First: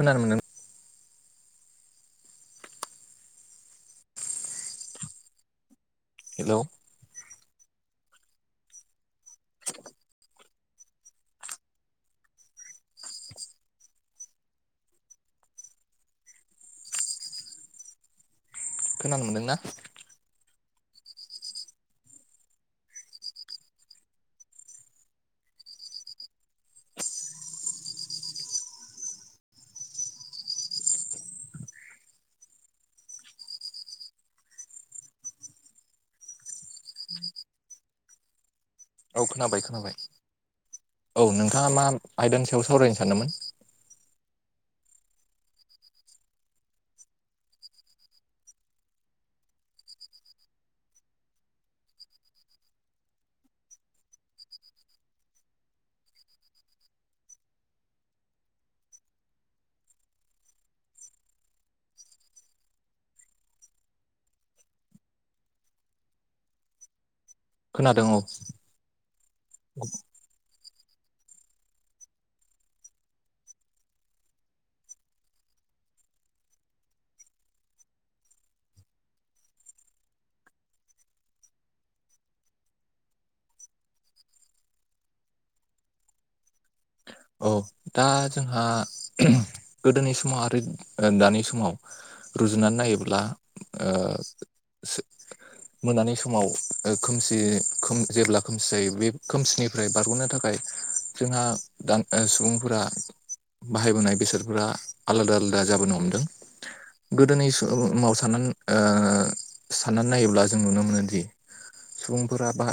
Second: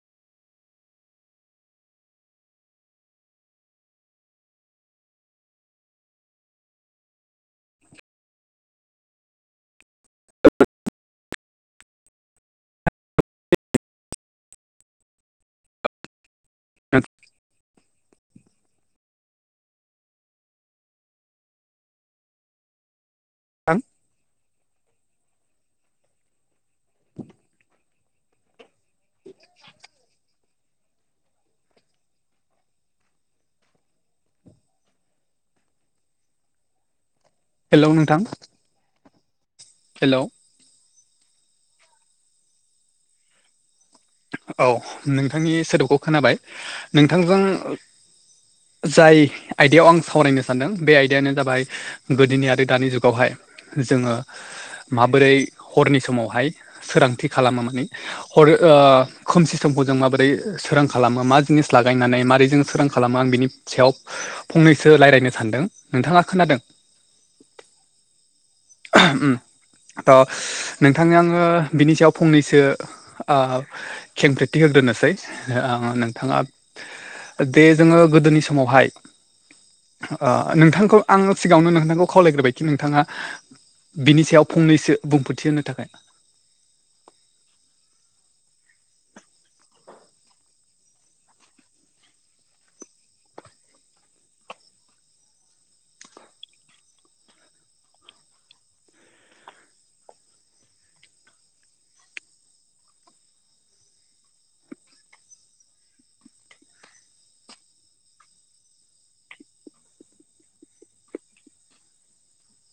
खोनानो मोनदों हेलौ। नोंथां खोनानो मोनदोंना? थां [inaudible] हेलौ नोंथां औ खोनाबाय खोनाबाय हेलौ औ नोंथाङा मा आयदानि सायाव सावरायनो सानदोंमोन। औ नोंथांनि सोदोबखौ खोनाबाय नोंथांजों जाय आयदायाव आं सावरायनो सानदों बे आयदायानो जाबाय गोदोनि आरो दानि जुगावहाय जोङो माबोरै हरनि समावहाय सोरांथि खालामो माने हर खोमसि समखौ जों माबोरै सोरां खालामो मा जिनिस लागायनानै माबारै जोङो सोरां खालामो आं बिनि सायाव फंनैसो रायज्लायनो सानदों नोंथाङा खोनादों? खोनादों औ उम थ नोंथांनो आङो बिनि सायाव फंनैसो ओ खेंफेरथि होग्रोनोसै आं नोंथाङा दे जोङो गोदोनि समावहाय नोंथांखौ आं सिगाङावनो नोंथांखौ खावलायग्रोबायखि नोंथाङा बिनि सायाव फंनैसो बुंफोरथि होनो थाखाय औ दा जोंहा गोदोनि समाव आरो दानि समाव रुजुनानै नायोब्ला मोनानि समाव खोमसि जेब्ला खोमसि जायो बे खोमसिनि निफ्राय बारग'नो थाखाय जोंहा दा सुबुंफोरा बाहायबोनाय बेसादफोरा आलादा आलादा जाबोनो हमदों गोदोनि समाव साननानै साननानै नायोब्ला जों नुनो मोनोदि सुबुंफोरा बा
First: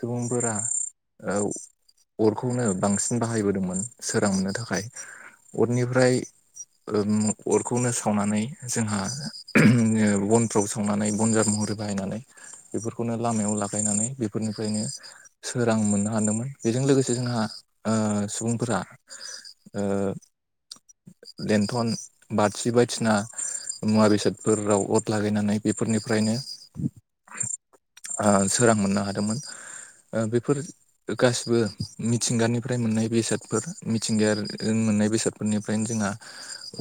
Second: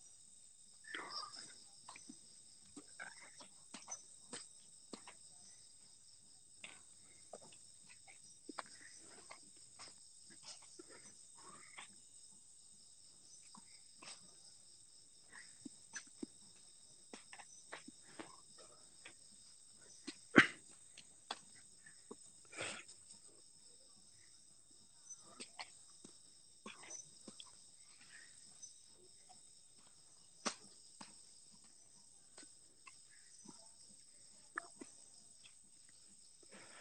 सुबुंफोरा औ अरखौनो बांसिन बाहायबोदोंमोन सोरांनो थाखाय अरनिफ्राय अरखौनो सावनानै जोंहा बनफ्राव सावनानै बनजार महरै माइ नानै बेफोरखौनो लामायाव लागायनानै फोरनिफ्रायनो सोरां मोननो हादोंमोन बेजों लोगोसे जोंहा सुबुंफोरा ओ लेन्थन बारसि बायदिना मुवा बेसादफोराव अर लागायनानै बेफोरनिफ्रायनो सोरां मोननो हादोंमोन बेफोर गासिबो मिथिंगानिफ्राय मोननाय बेसादफोर मिथिंगायारिजों मोननाय बेसादफोरनिफ्रायनो जोंहा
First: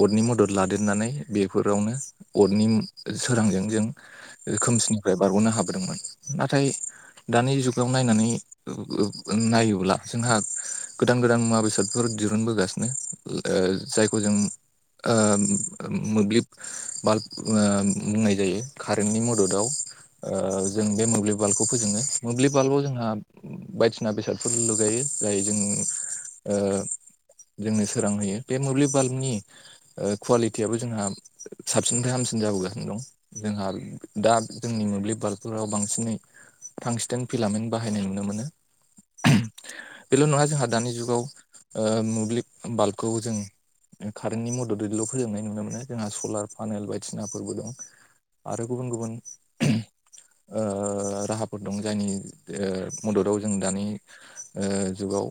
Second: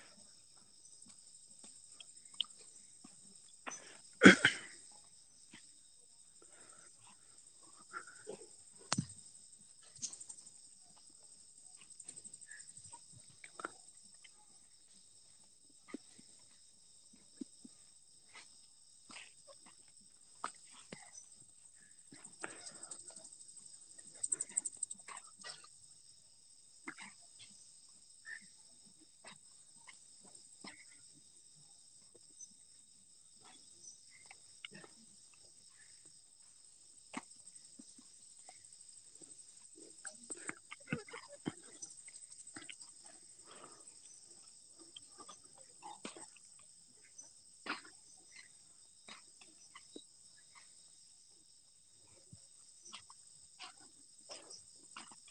अरनि मदद लादेरनानै बेफोरावनो अरनि सोरांजों जों रोखोमसिनिफ्राय बारग'नो हाबोदोंमोन नाथाय दानि जुगाव नायनानै नायोब्ला जोंहा गोदान गोदान मुवा बेसादफोर दिरुुनबोगासिनो जायखौ जों मोब्लिब बाल्ब बुंनाय जायो कारेन्टनि मददाव जों बे मोब्लिब बालखौ फोजोङो मोब्लिब बाल्बाव जोंहा बायदिसिना बेसादफोर लुगायो जाय जों जोंनो सोरांहयो बे मोब्लिब बाल्बनि कुवालिटियाबो जोंहा साबसिननिफ्राय हामसिन जाबोगासिनो दं जोंहा दा जोंनि मोब्लिब बाल्बफोराव बांसिनै फांसिदेन फिलामेन्ट बाहायनाय नुनो मोनो बेल' नङा जोंहा दानि जुगाव मोब्लिब बाल्बखौ जों कारेन्टनि मददैल' फोजोबनाय नुनो मोनो जोंहा सलार पानेल बायदिसिनाफोरबो दं आरो गुबुन गुबुन राहा दं जायनि मददाव जों दानि जुगाव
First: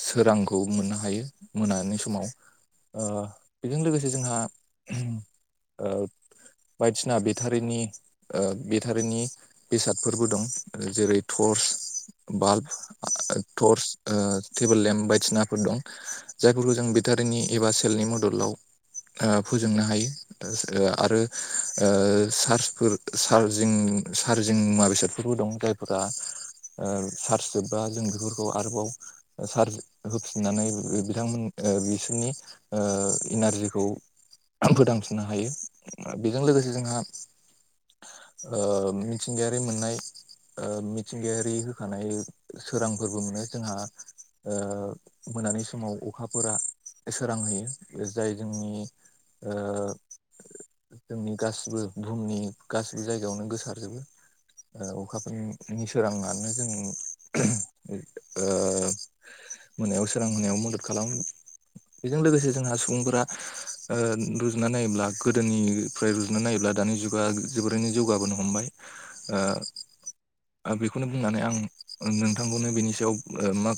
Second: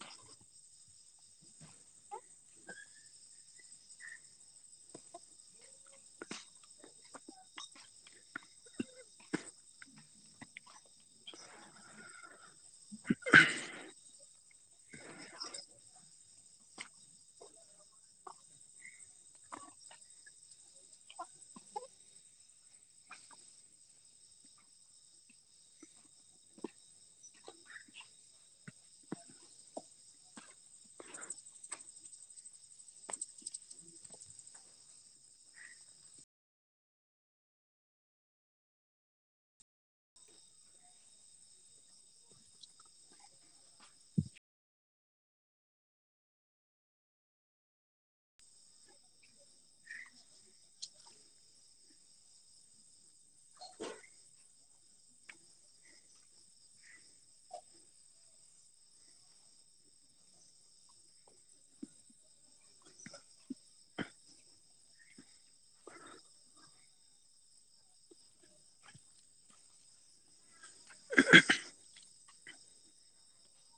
सोरांखौ मोननो हायो मोनानि समाव ओ बेजों लोगोसे जोंहा बायदिसिना बेटारिनि बेटारिनि बेसादफोरबो दं जेरै torch bulb torch table lamp बायदिनाफोर दं जायफोरखौ जों बेटारिनि एबा सेलनि मददाव फोजोंनो हायो आरो चार्जफोर चार्जिं चार्जिं मुवा बेसादफोरबो दं जायफोरा चार्ज जोबबा जों बेफोरखौ आरोबाव सार होफिननानै बिथांमोन बिसोरनि इनारजिखौ फोथांफिननो हायो बेजों लोगोसे जोंहा मिथिंगायारि मोननाय मिथिंगायारि होखानाय सोरांफोरबो मोनो जोंहा मोनानि समाव अखाफोरा सोरांहैयो जाय जोंनि ओ जोंनि गासिबो बुहुमनि गासिबो जायगायावनो गोसारजोबो अखाफोरनि सोराङानो जों मोनायाव सोरां होनायाव मदद खालामो बेजों लोगोसे जोंहा सुबुंफोरा रुजुना नायोब्ला गोदोनि फ्रफ्राय रुजनो नायोब्ला दानि जुगा जोबोरैनो जौगाबोनो हमबाय बेखौनो बुंनानै आं नोंथांखौनो बेनि सायाव मा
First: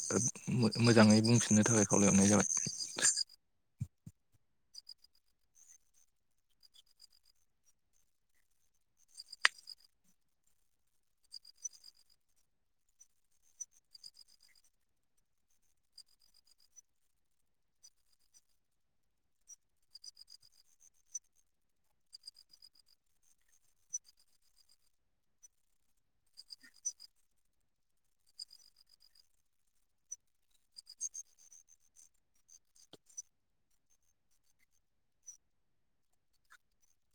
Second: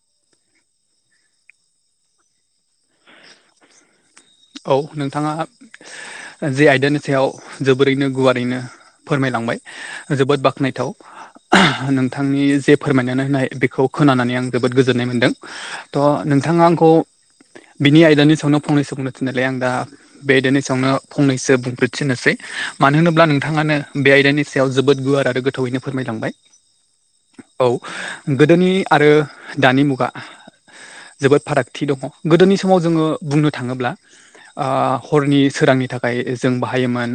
मोजाङै बुंफिननो थाखाय खावलायहरनाय जाबाय औ नोंथाङा जे आयदानि सायाव जोबोरैनो गुवारैनो फोरमायलांबाय जोबोद बाख्नायथाव नोंथांनि जे फोरमायनानै होननाय बेखौ खोनानानै आं जोबोद गोजोननाय मोनदों थ' नोंथाङा आंखौ बिनि आयदानि सायावनो फंनैसो बुंनो थिननायलाय आं दा बे आयदानि सायावनो फंनैसो बुंफोरथिनोसै मानो होनोब्ला नोंथाङानो बे आयदानि सायाव जोबोद गुवार आरो गोथ थौैयैनो फोरमायलांबाय [unintelligible] औ गोदोनि आरो दानि मुगा जोबोद फारागथि दङ गोदोनि समाव जोङो बुंनो थाङोब्ला हरनि सोरांनि थाखाय जों बाहायोमोन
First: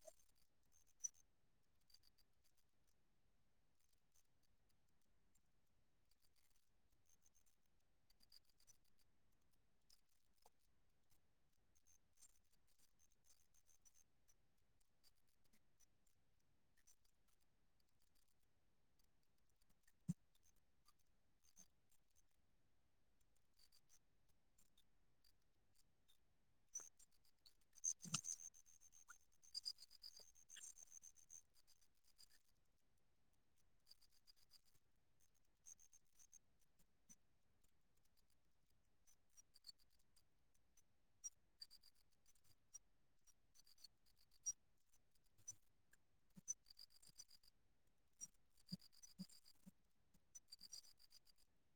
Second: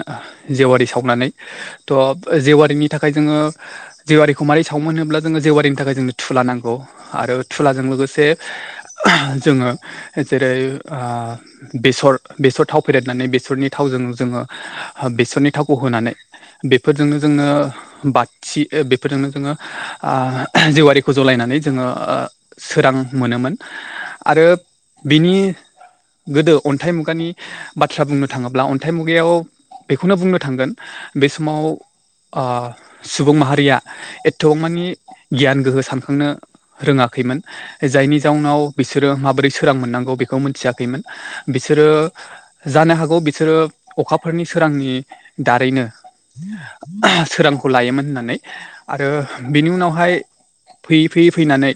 जेवारि सावनानै थ' जेवारिनि थाखाय जोङो जेवारिखौ मारोरै सावोमोन होनोब्ला जोङो जेवारिनि थाखाय जोंनो थुला नांगौ आरो थुलाजों लोगोसे जोङो जेरै बेसर बेसर थाव फेदेरनानै बेसरनि थावजों जोङो बेसरनि थावखौ होनानै बेफोरजोंनो जोङो बाथिथि बेफोरजोंनो जोङो जेवारिखौ जलायनानै जोङो सोरां मोनोमोन आरो बिनि गोदो अन्थाइ मुगानि बाथ्रा बुंनो थाङोब्ला अन्थाइ मुगायाव बेखौनो बुंनो थांगोन बे समाव सुबुं माहारिया एथ'मानि गियान गोहो सानखांनो रोङाखैमोन जायनि जाउनाव बिसोरो माबोरै सोरां मोननांगौ बेखौ मोनथियाखैमोन बिसोरो जानो हागौ बिसोरो अखाफोरनि सोरांनि दारैनो सोरांखौ लायोमोन होननानै आरो बेनि उनावहाय फैयै फैयै फैनानै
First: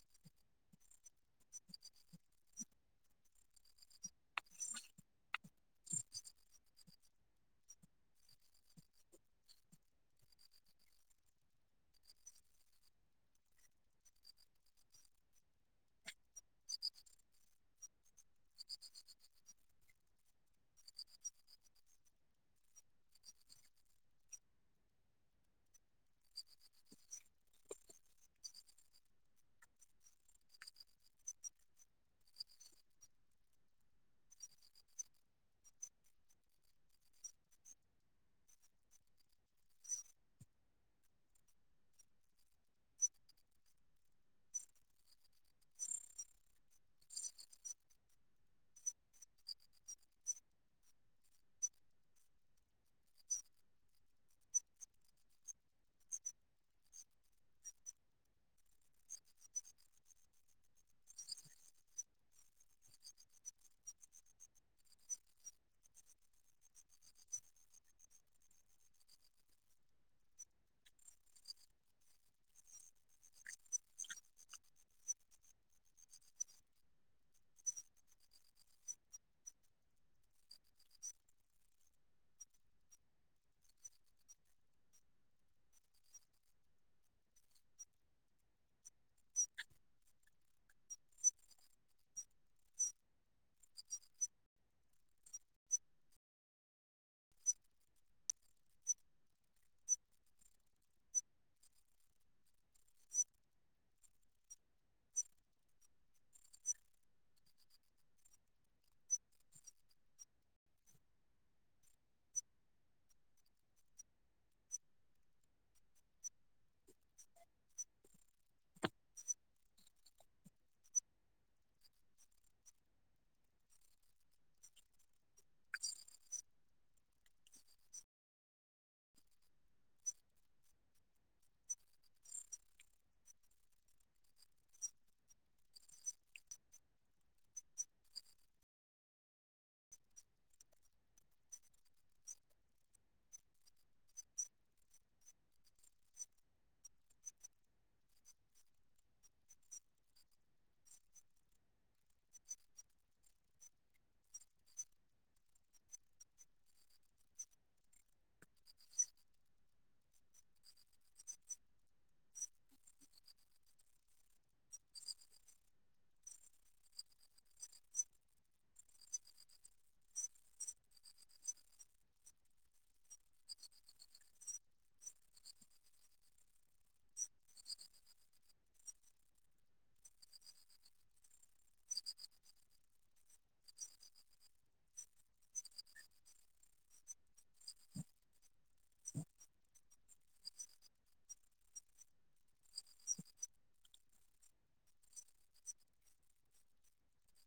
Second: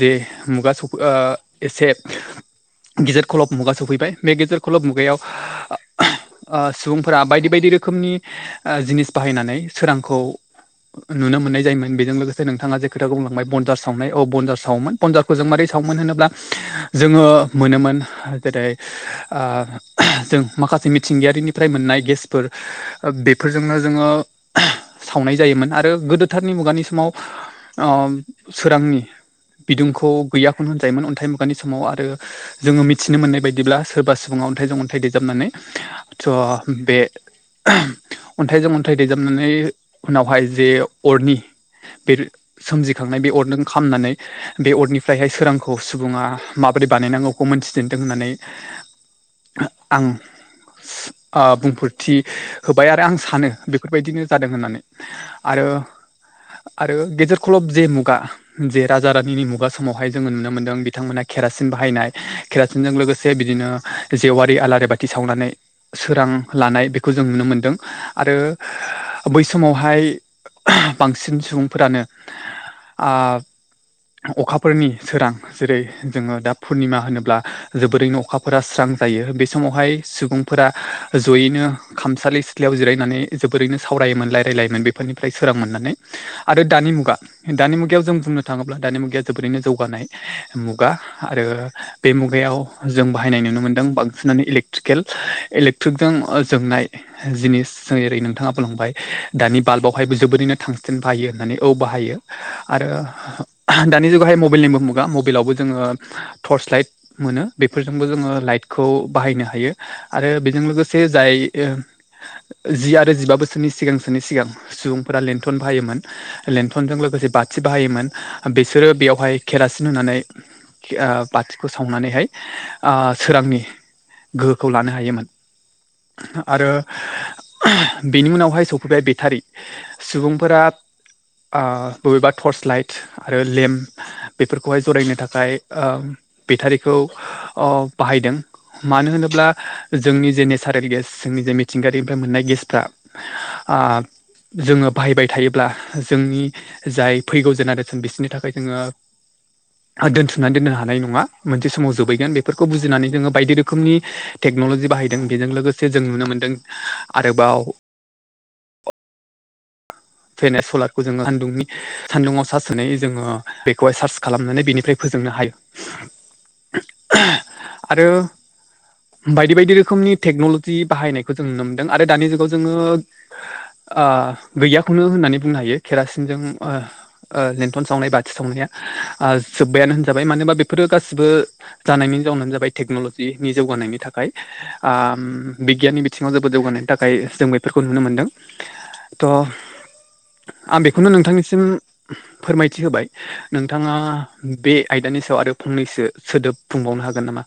जे मुगा स एसे गिेजेर खलब मुगा सफैबाय बे गेजेर खलब मुगायाव सुबुंफोरा बायदि बायदि रोखोमनि जिनिस बाहायनानै सोरांखौ नुनो मोन्नाय जायोमोन बेजों लोगोसे नोंथाङा जे खोथा बुंलांबाय बनजार सावनाय औ बनजार सावोमोन पनजारखौ जों मारै सावोमोन होनोब्ला जोङो मोनोमोन जेरै जों माखासे मिथिंगायारिनिफ्राय मोननाय गेसफोर बेफोरजोंनो जोङो सावनाय जायोमोन आरो गोदोथारनि मुगानि समाव सोरांनि बिदुंखौ गैयाखौनो होनजायोमोन अन्थाइ मुगानि समाव आरो जोङो मिथिनो मोननाय बायदिब्ला सोरबा सुबुङा अन्थाइजों अन्थाइ देजाबनानै थ' बे अन्थाइजों अन्थाइ दैजामनानै उनावहाय जे अरनि बे सोमजिखांनाय बे अरजों खामनानै बे अरनिफ्रायहाय सोरांखौ सुबुङा माबोरै बानायनांगौ बेखौ मोनथिजन्दों होननानै आं बुंफोरथि होबाय आरो आं सानो बेफोरबायदिनो जादों होननानै आरो आरो गेजेर खलब जे मुगा जे राजा रानिनि मुगा समावहाय जोङो नुनो मोनदों बिथांमोनहाा खेर खेरासिन बाहायनाय केेरासिनजों लोगोसे बिदिनो जेवारि आलारि बाथि सावनानै सोरां लानाय बेखौ जों नुनो मोनदों आरो बै समावहाय बांसिन सुबुंफोरानो। अखाफोरनि सोरां जेरै जोङो दा पुर्निमा होनोब्ला जोबोरैनो अखाफोरा स्रां जायो बे समावहाय सुबुं फोरा जयैनो खामसालि सिथ्लायाव जिरायनानै जोबोरैनो सावरायोमोन रायलायलायोमोन बे बेनिफ्राय सोरां मोननानै आरो दानि मुगा दानि मुगायाव जों बुंनो थाङोब्ला दानि मुगाया जोबोरैनो जौगानाय मुगा खुगा आरो बे मुगायाव जों बाहायनाय नुनो मोन्दों बांसिनानो इलेक्ट्रिकेल इलेक्ट्रिकजों जोंनाय जिनिस जों ओरै नोंथाङा बुंलांबाय दानि बाल्बावहायबो जोबोरैनो थांसिन बाहायो होननानै औ बाहायो आरो दानि जुगावाहाय मबाइलनिबो मुगा मबाइलावबो जोङो टर्स लाइट मोनो बेफोरजोंबो जोङो लाइटखौ बाहायनो हायो। आरो बेजों लोगोसे जाय जि आरो जिबा बोसोरनि सिगांसोनि सिगां सुबुंफोरा लेेनथन बाहायोमोन लन्थनजों लोगोसे बाथि बाहायोमोन बिसोरो बेयावहाय केरासिन होननानै ओ बाथिखौ सावनानैहाय सोरांनि गोहोखौ लानो हायोमोन। आरो बेनि उनावहाय सफैबाय बेटारि सुबुंफोरा ओ बबेबा टर्च लाइट आरो लेम्प बेफोरखौहाय जरायनो थाखाय थाखाय बेटारिखौ बाहायदों। मानो होनोब्ला जोंनि जे नेसारेल गेस जोंनि जे मिथिंगायारिनिफ्राय मोननाय गेसफ्रा आ जोङो बाहायबाय थायोब्ला जोंनि जाय फैगौ जेनेरेसन बिसोरनि थाखाय जोङो दोनथुमनानै दोननो हानाय नङा मोनसे समाव जोबहैगोन बेफोरखौ बुजिनानै जोङो बायदि रोखोमनि टेक्न'लजि बाहायदों बेजों लोगोसे जों नुनो मोन्दों आरोबाव फैनाय सलारखौ जोङो सान्दुंनि सान्दुंङाव सा सोनानै जोङो बेखौहाय सार्स खालामनानै बेनिफ्राय फोजोंनो हायो। आरो बायदि बायदि रोखोमनि टेक्न'लजि बाहायनायखौ जों नुनो मोनदों। आरो दानि जुगाव जोङो ओ गैयाखौनो होननानै बुंनो हायो केरासिनजों ओ ओ लन्थन सावनाय बाथि सावनाया ओ जोब्बायानो होनजाबाय मानो होनबा बेफोरो गासिबो जानायनि जाउनानो जाबाय टेक्न'ल'जिनि जौगानायनि थाखाय। बिगियाननि बिथिङाव जोबोद जौगानायनि थाखाय जों बेफोरखौ नुनो मोनदों। थ' आं बेखौनो नोंथांनिसिम फोरमायथि होबाय। नोंथाङा बे आयदानि सायाव आरो फंनैसो सोदोब बुंबावनो हागोन नामा?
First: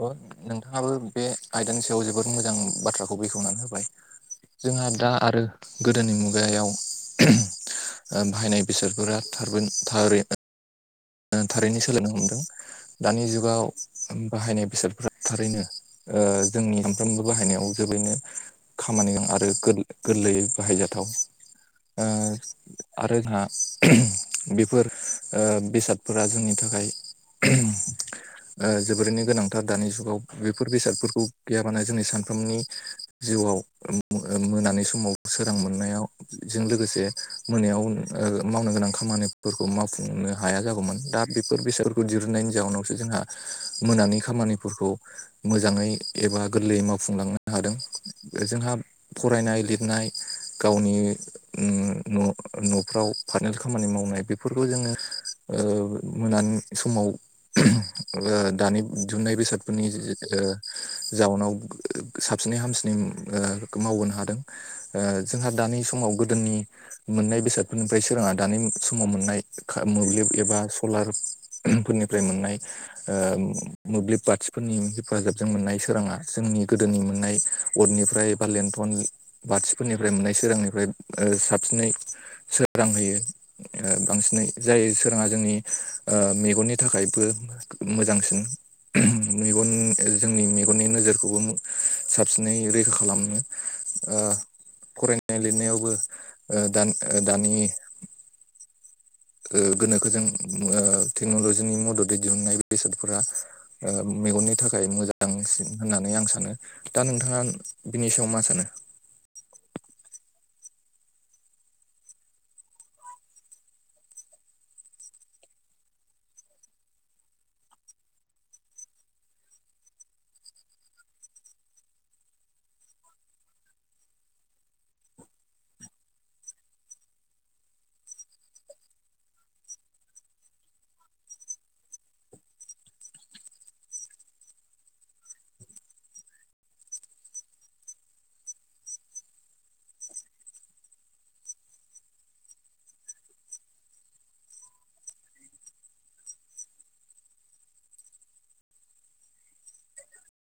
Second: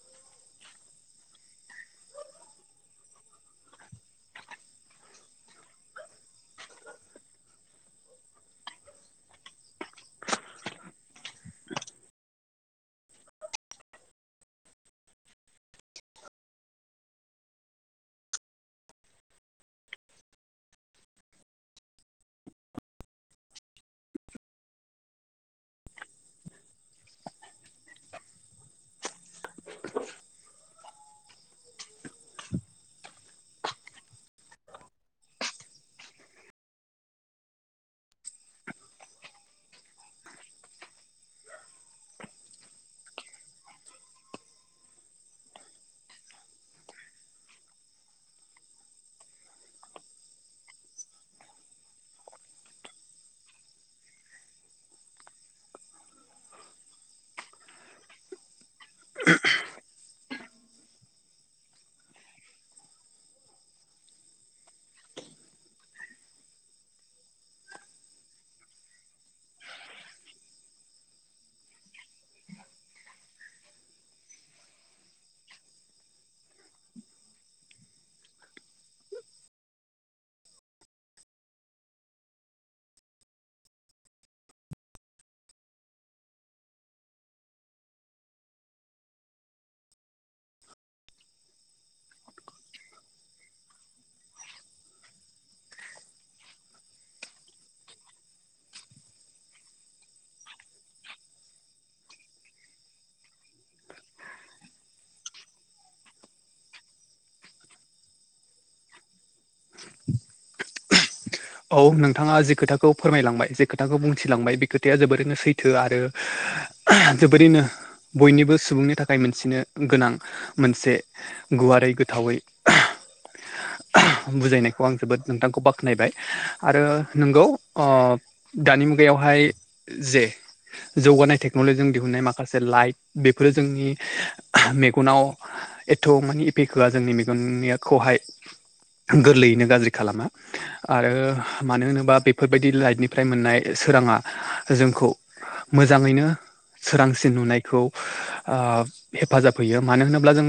अ नोंथाङाबो बे आयदानि सायाव जोबोद मोजां बाथ्राखौ बेखेवनानै होबाय। जोंहा दा आरो गोदोनि मुगायाव बाहायनाय बेसादफोरा थ थारै थारैनो सोलोंनो हमदों दानि जुगाव बाहायनाय बेसादफ्रा थारैनो जोंनि सामफ्रामबो बाहायनायाव जोबैनो खामानिजों आरो गोरलैयै बाहायजाथाव। आरो जोंहा बेफोर बेसादफोरा जोंनि थाखाय जोबोरैनो गोनांथार दानि जुगाव बेफोर बेसादफोरखौ गैयाबानो जोंनि सानफ्रोमनि जिउआव मोनानि समाव सोरां मोननायाव जों लोगोसे मोनायाव मावनो गोनां खामानिफोरखौ मावफुंनो हाया जागौमोन दा बेफोर बेसादफोरखौ दहुननायनि जााहोनावसो जोंहा मोनानि खामानिफोरखौ मोजाङै एबा गोरलैयै मावफुंलांनो हादों जोंहा फरायनाय लिरनाय गावनि उम न'फ्राव फाइनेल खामानि मावनाय बेफोरखौ जोङो ओ मोनानि समाव ओ दानि दिहुननाय बेसादफोरनि ओ जाउनाव साबसिनै हामसिनै ओ मावबोनो हादों ओ जोंहा दानि समाव गोदोनि मोननाय बेसादफोरनिफ्राय सोराङा दानि समाव मोननाय मोब्लिब एबा सलार फोरनिफ्राय मोननाय ओ मोब्लिब बाथिफोरनि हेफाजाबजों मोननाय सोराङा जोंनि गोदोनि मोननाय अडनिफ्राय बा लेन्थन बाथिफोरनिफ्राय मोननाय सोरांनिफ्राय साबसिनै सोरां होयो। बांसिनै जाय सोराङा जोंनि ओ मेगननि थाखायबो मोजांसिन मेगन जों नि मेगननि नोजोरखौबो साबसिनै रैखा खालामनो ओ फरायनाय लिरनायावबो ओ दान ओ दानि ओ गोनोखोजों ओ टेक्न'लजिनि मददै दिहुनन्नाय बेसादफोरा ओ मेगननि थाखाय मोजांसिन होननानै आं सानो दा नोंथाङा बिनि सायाव मा सानो [inaudible] औ नोंथाङा जे खोथाखौ फोरमायलांबाय जे खोथाखौ बुंथिलांबाय बे खोथाया जोबोरैनो सैथो आरो जोबोरैनो बयनिबो सुबुंनि थाखाय मोनथिनो गोनां मोनसे गुवारै गोथावै बुजायनायखौ आं जोबोद नोंथांखौ बाख्नायबाय आरो नोंगौ ओ दानि मुगायावहाय जे जौगानाय टेक्न'लजिजों दिहुननाय माखासे लाइट बेफोर जोंनि मेगनाव एथ' मानिे एफेख होआ जोंनि मेगननियाखौहाय गोरलैयैनो गाज्रि खालामा आरो मानो होनोबा बेफोरबायदि लाइटनिफ्राय मोननाय सोराङा जोंखौ मोजाङैनो सोरांसिन नुनायखौ ओ हेफाजाब होयो मानो होनोब्ला जों